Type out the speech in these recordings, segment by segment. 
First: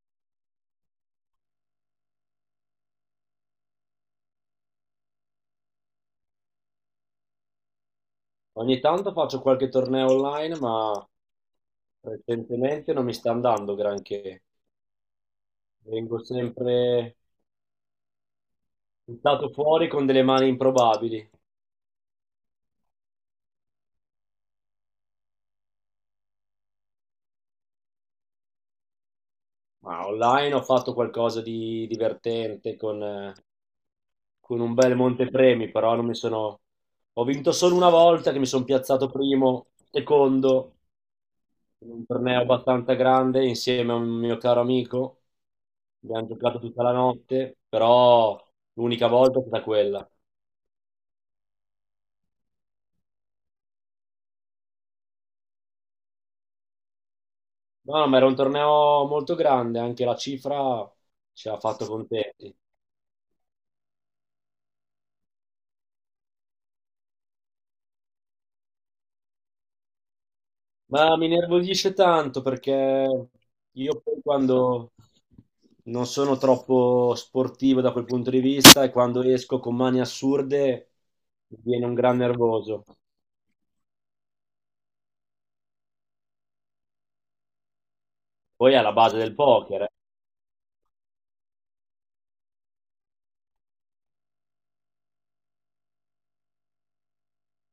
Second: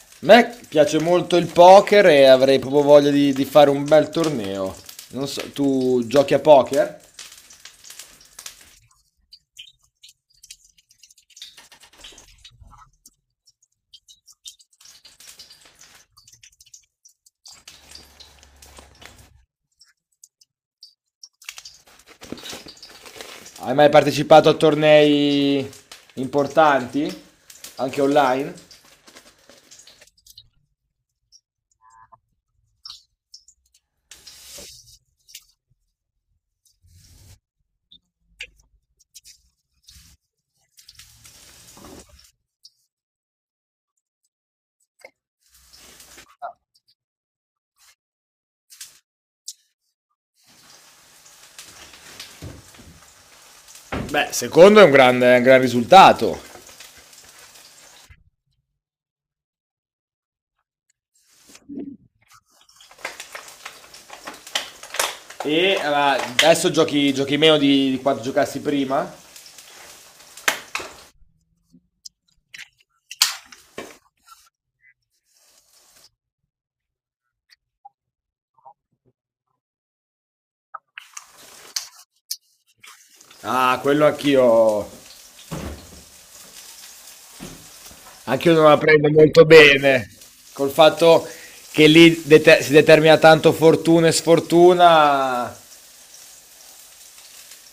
A me piace molto il poker e avrei proprio voglia di fare un bel torneo. Non so, tu giochi a poker? Ogni tanto faccio qualche torneo online, ma recentemente non mi sta andando granché. Vengo sempre buttato fuori con delle mani improbabili. Hai mai partecipato a tornei importanti? Anche online? Ma online ho fatto qualcosa di divertente con un bel montepremi, però non mi sono... Ho vinto solo una volta che mi sono piazzato primo, secondo, in un torneo abbastanza grande insieme a un mio caro amico. Abbiamo giocato tutta la notte, però l'unica volta è stata quella. Beh, secondo è un gran risultato. No, no, ma era un torneo molto grande, anche la cifra ci ha fatto contenti. Adesso giochi meno di quanto giocassi prima? Ma mi nervosisce tanto perché io poi quando non sono troppo sportivo da quel punto di vista e quando esco con mani assurde mi viene un gran nervoso. Ah, quello anch'io. Anch'io non Poi è la alla prendo base del molto poker. Eh. bene. Col fatto che lì si determina tanto fortuna e sfortuna,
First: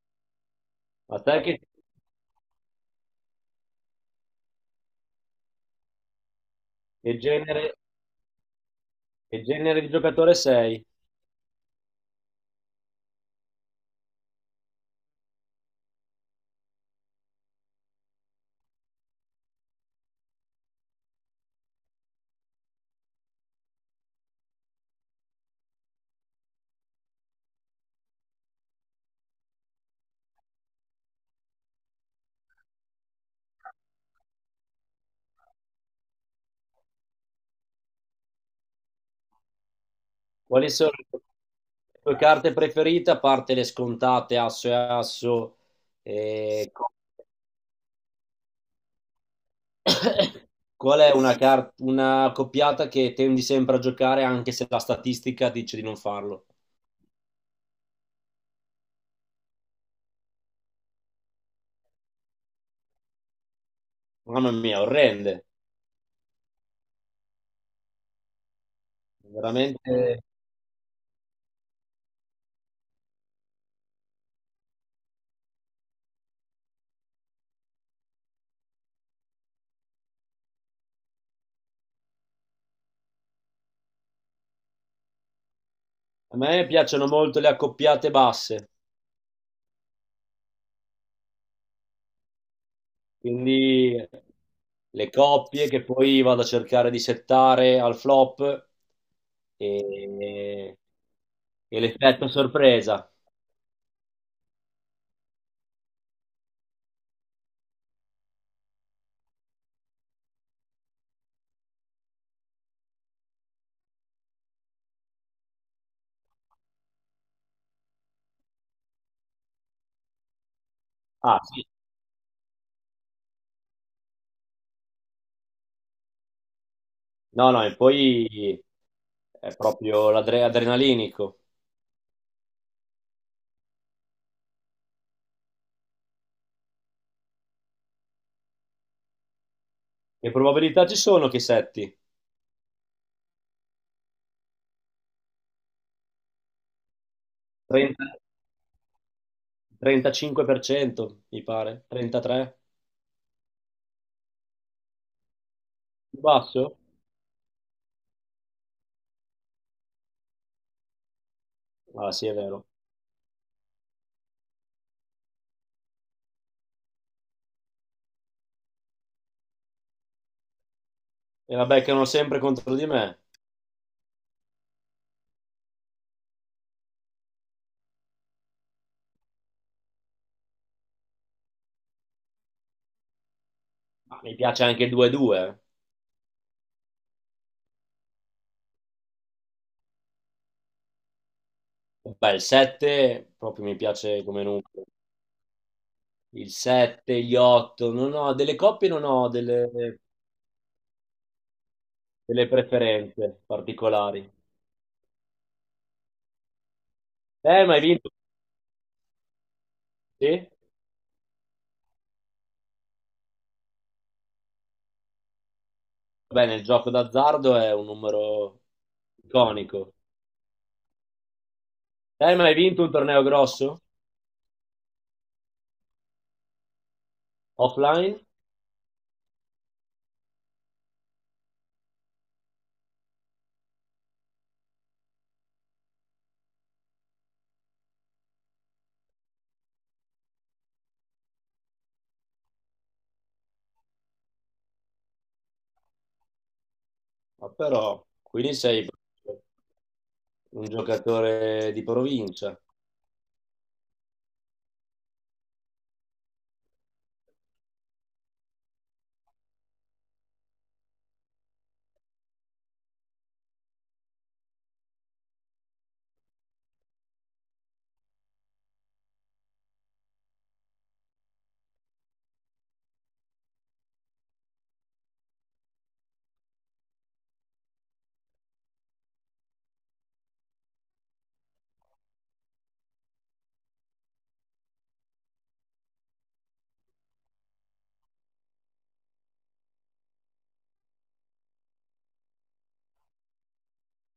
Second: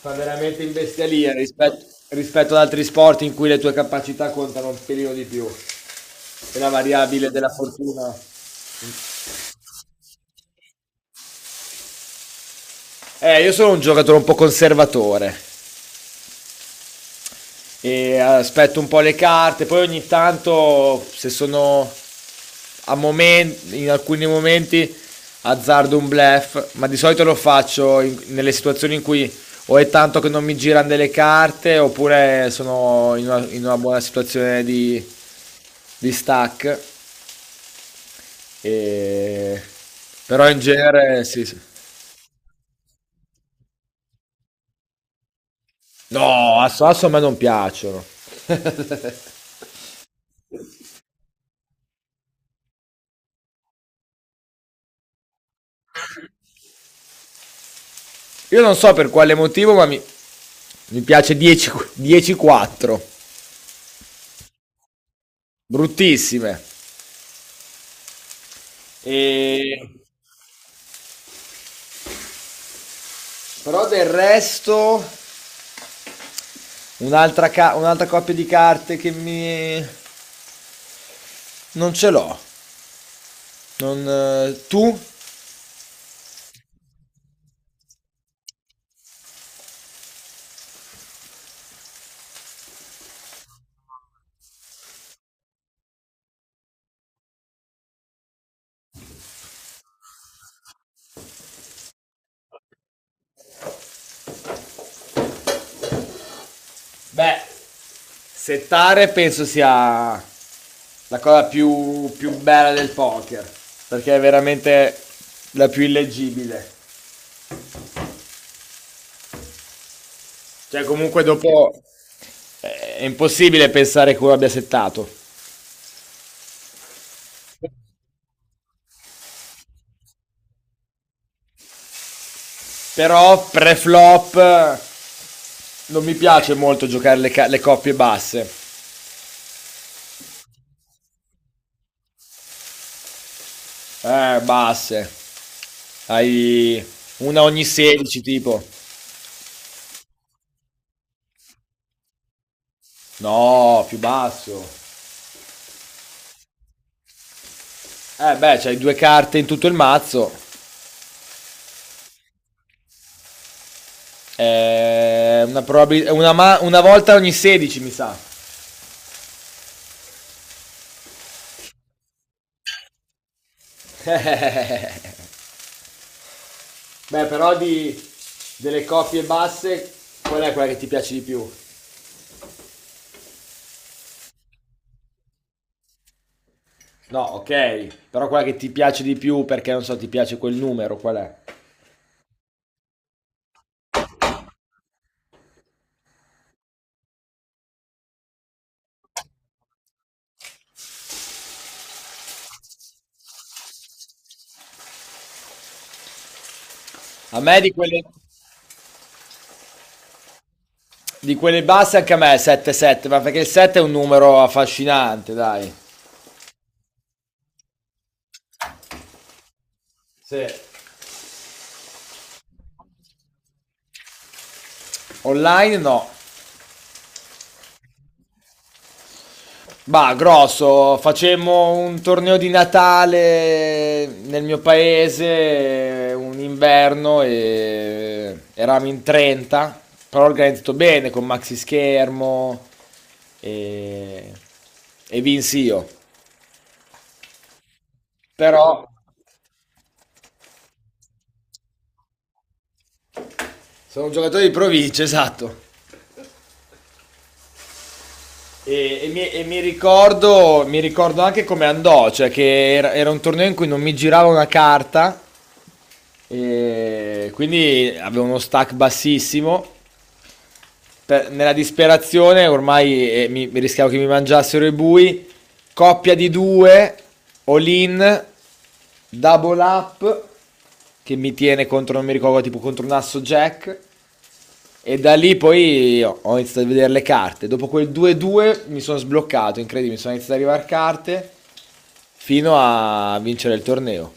fa veramente in A bestialia te rispetto ad altri sport in cui le tue capacità contano un pelino di più e la che variabile della genere, fortuna. che genere di giocatore sei? Io sono un giocatore un po' conservatore e aspetto un po' le carte, poi ogni tanto se sono in alcuni momenti azzardo un bluff, ma di solito lo faccio nelle situazioni in cui o è tanto che non mi girano delle carte oppure sono in una buona situazione di stack. E... Però in Quali sono le genere sì, sì. tue carte preferite, a parte le scontate, asso e asso? No, E... Asso Asso a me non piacciono. Qual è una, una coppiata che tendi sempre a giocare anche se la statistica dice di non farlo? Io non so per quale motivo, ma mi piace 10 10-4. Mamma mia, orrende. Bruttissime. E... Veramente. Però del resto, un'altra coppia di carte che mi... Non ce l'ho. Non, tu? A me piacciono molto le accoppiate basse, quindi le coppie che poi vado a cercare di settare al flop e, e l'effetto sorpresa. Beh, settare penso sia la cosa più bella del poker, perché è veramente la più illeggibile. Cioè, comunque Ah, sì. dopo è impossibile pensare che uno abbia settato. No, no, e poi è proprio l'adrenalinico. Però pre-flop non mi piace molto giocare le coppie basse. Che probabilità ci sono che setti? Basse. Hai una ogni 30 16 tipo. 35%, mi pare, 33%, No, più basso. più basso? Eh beh, c'hai due carte in tutto il mazzo. Ah sì, è vero. Una volta ogni 16 mi sa. E la beccano sempre contro di me. Beh, però delle coppie basse, qual è quella che ti piace di più? Ma mi piace anche il 2-2. No, ok, però quella che ti piace di più perché non so, ti piace quel numero, qual è? Eh. Beh, il 7 proprio mi piace come numero. Il 7, gli 8, non ho delle coppie, non ho delle, delle preferenze particolari. A me di Ma hai quelle, vinto? Sì? di quelle basse anche a me è 7-7, ma perché il 7 è un numero affascinante, dai. Beh, nel gioco d'azzardo è un numero iconico. Sì. Ma hai vinto un torneo grosso? Online no. Offline? Bah, grosso, facemmo un torneo di Natale nel mio paese, un inverno, e eravamo in 30, però organizzato bene con maxi schermo e, e vinsi io. Ma però, quindi Però sei... un giocatore di provincia. sono un giocatore di provincia, esatto. Mi ricordo anche come andò, cioè che era un torneo in cui non mi girava una carta, e quindi avevo uno stack bassissimo nella disperazione ormai mi rischiavo che mi mangiassero i bui. Coppia di due, all in, double up, che mi tiene contro, non mi ricordo, tipo contro un asso jack. E da lì poi ho iniziato a vedere le carte. Dopo quel 2-2 mi sono sbloccato, incredibile, sono iniziato ad arrivare carte fino a vincere il torneo.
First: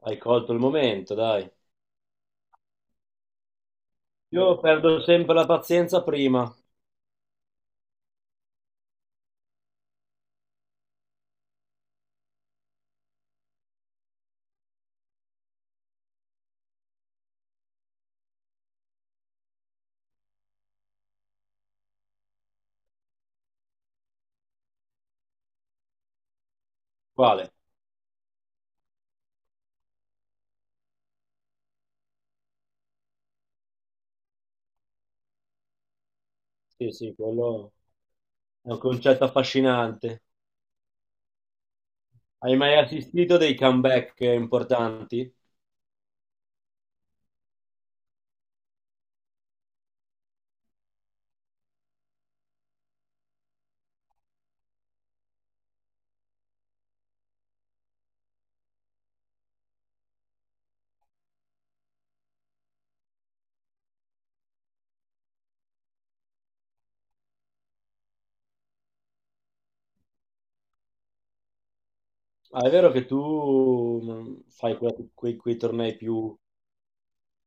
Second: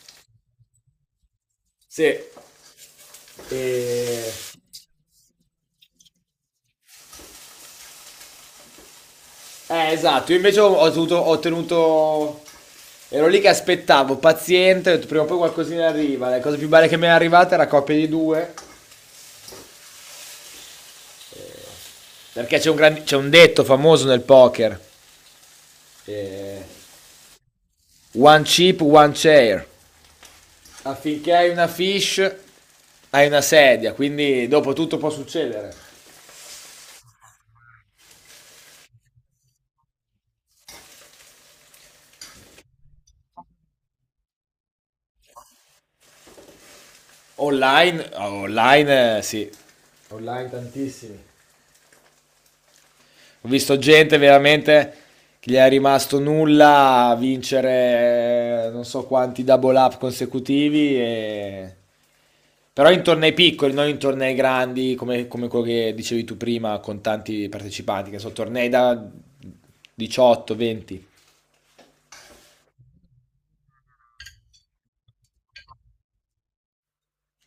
Hai colto il momento, dai. Sì. E... Io perdo sempre la pazienza prima. esatto, io invece ho ottenuto... Ero lì che aspettavo, paziente, ho detto, prima o poi qualcosina arriva. La cosa più bella che mi è arrivata era coppia di due, perché c'è c'è un detto famoso nel poker. eh, Quale? One chip, one chair. Affinché hai una fish, hai una sedia, quindi dopo tutto può succedere. Sì, sì, quello è un concetto affascinante. Hai mai assistito a dei comeback importanti? Online, sì. Online tantissimi. Ho visto gente veramente che gli è rimasto nulla a vincere non so quanti double up consecutivi, però in tornei piccoli, non in tornei grandi come quello che dicevi tu prima con tanti partecipanti, che sono tornei da 18, 20. Ah, è vero che tu fai quei, quei tornei più,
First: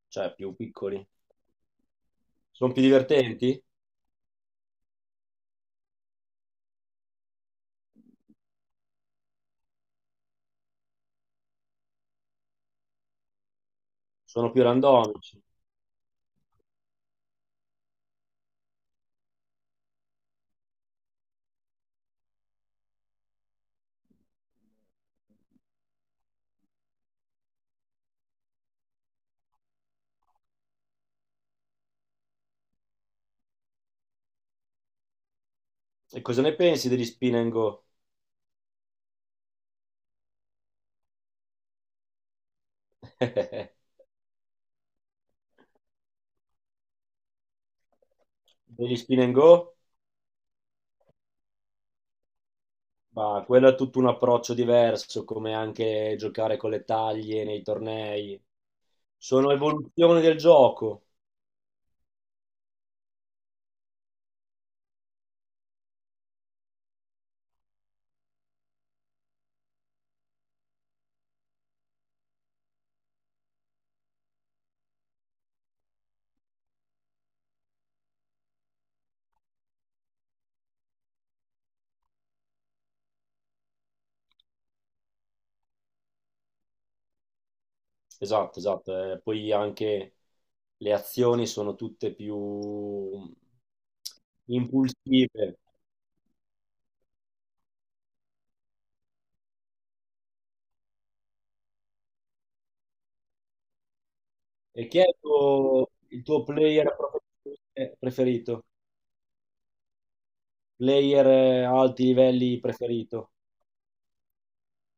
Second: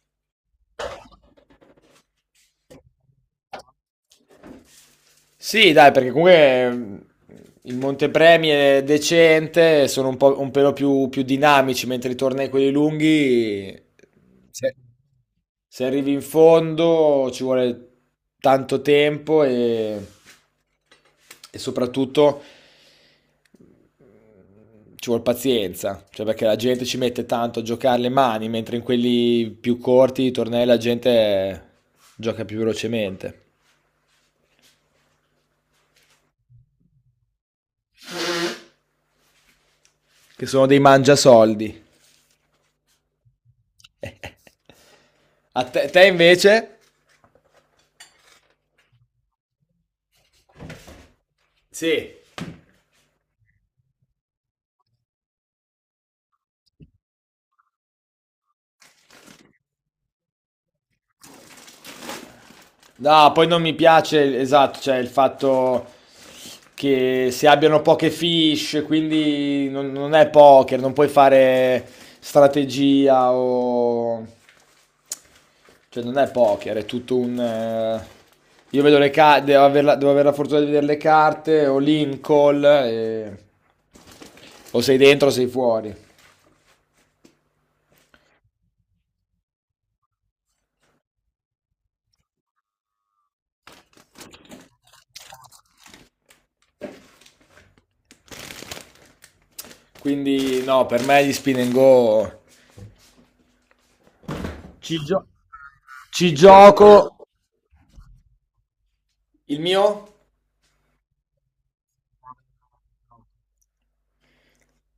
cioè, più piccoli. Sono più divertenti? Sì, dai, perché comunque il Montepremi è decente, sono un pelo più dinamici, mentre i tornei quelli lunghi... Sono più se- randomici. Se arrivi in fondo ci vuole tanto tempo e soprattutto ci vuole pazienza, cioè perché la gente ci mette tanto a giocare le mani, mentre in quelli più corti i tornei la gente gioca più velocemente, E cosa ne pensi degli spin and go? che sono dei mangiasoldi. A te invece? Degli spin and go? Sì. Ma quello è tutto un approccio diverso, come anche giocare con le taglie nei tornei. Sono evoluzioni del gioco. No, poi non mi piace, esatto, cioè il fatto che si abbiano poche fish, quindi non è poker, non puoi fare strategia o... cioè non è poker, è tutto un... Io vedo le carte, devo avere la fortuna di vedere le carte, o in call, o sei dentro o sei fuori. Esatto, esatto. Poi anche le azioni sono tutte più impulsive. Quindi no, per me gli spin and go... E Ci, chi è gio- il ci tuo player gioco... preferito? Il mio? Player a alti livelli preferito?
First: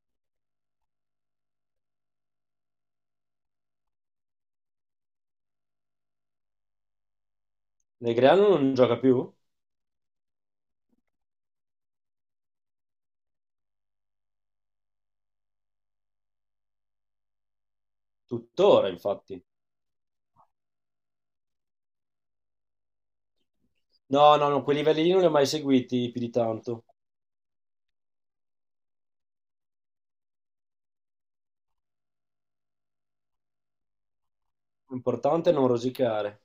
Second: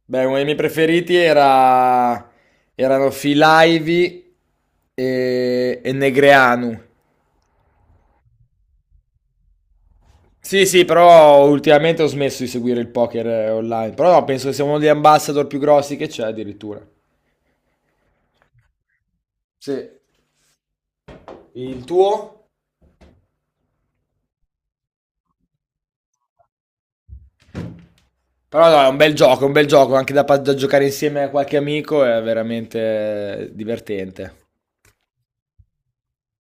Beh, uno dei miei preferiti erano Filaivi e Negreanu. Negreanu non gioca più? Sì, sì, però ultimamente ho smesso di seguire il poker online. Però no, penso che sia uno degli ambassador più grossi che c'è addirittura. Tuttora, infatti. Sì. Il tuo? No, no, no, quei livelli lì non li ho mai seguiti più di tanto. Però no, è un bel gioco, è un bel gioco, anche da giocare insieme a qualche amico è veramente divertente. L'importante è non rosicare.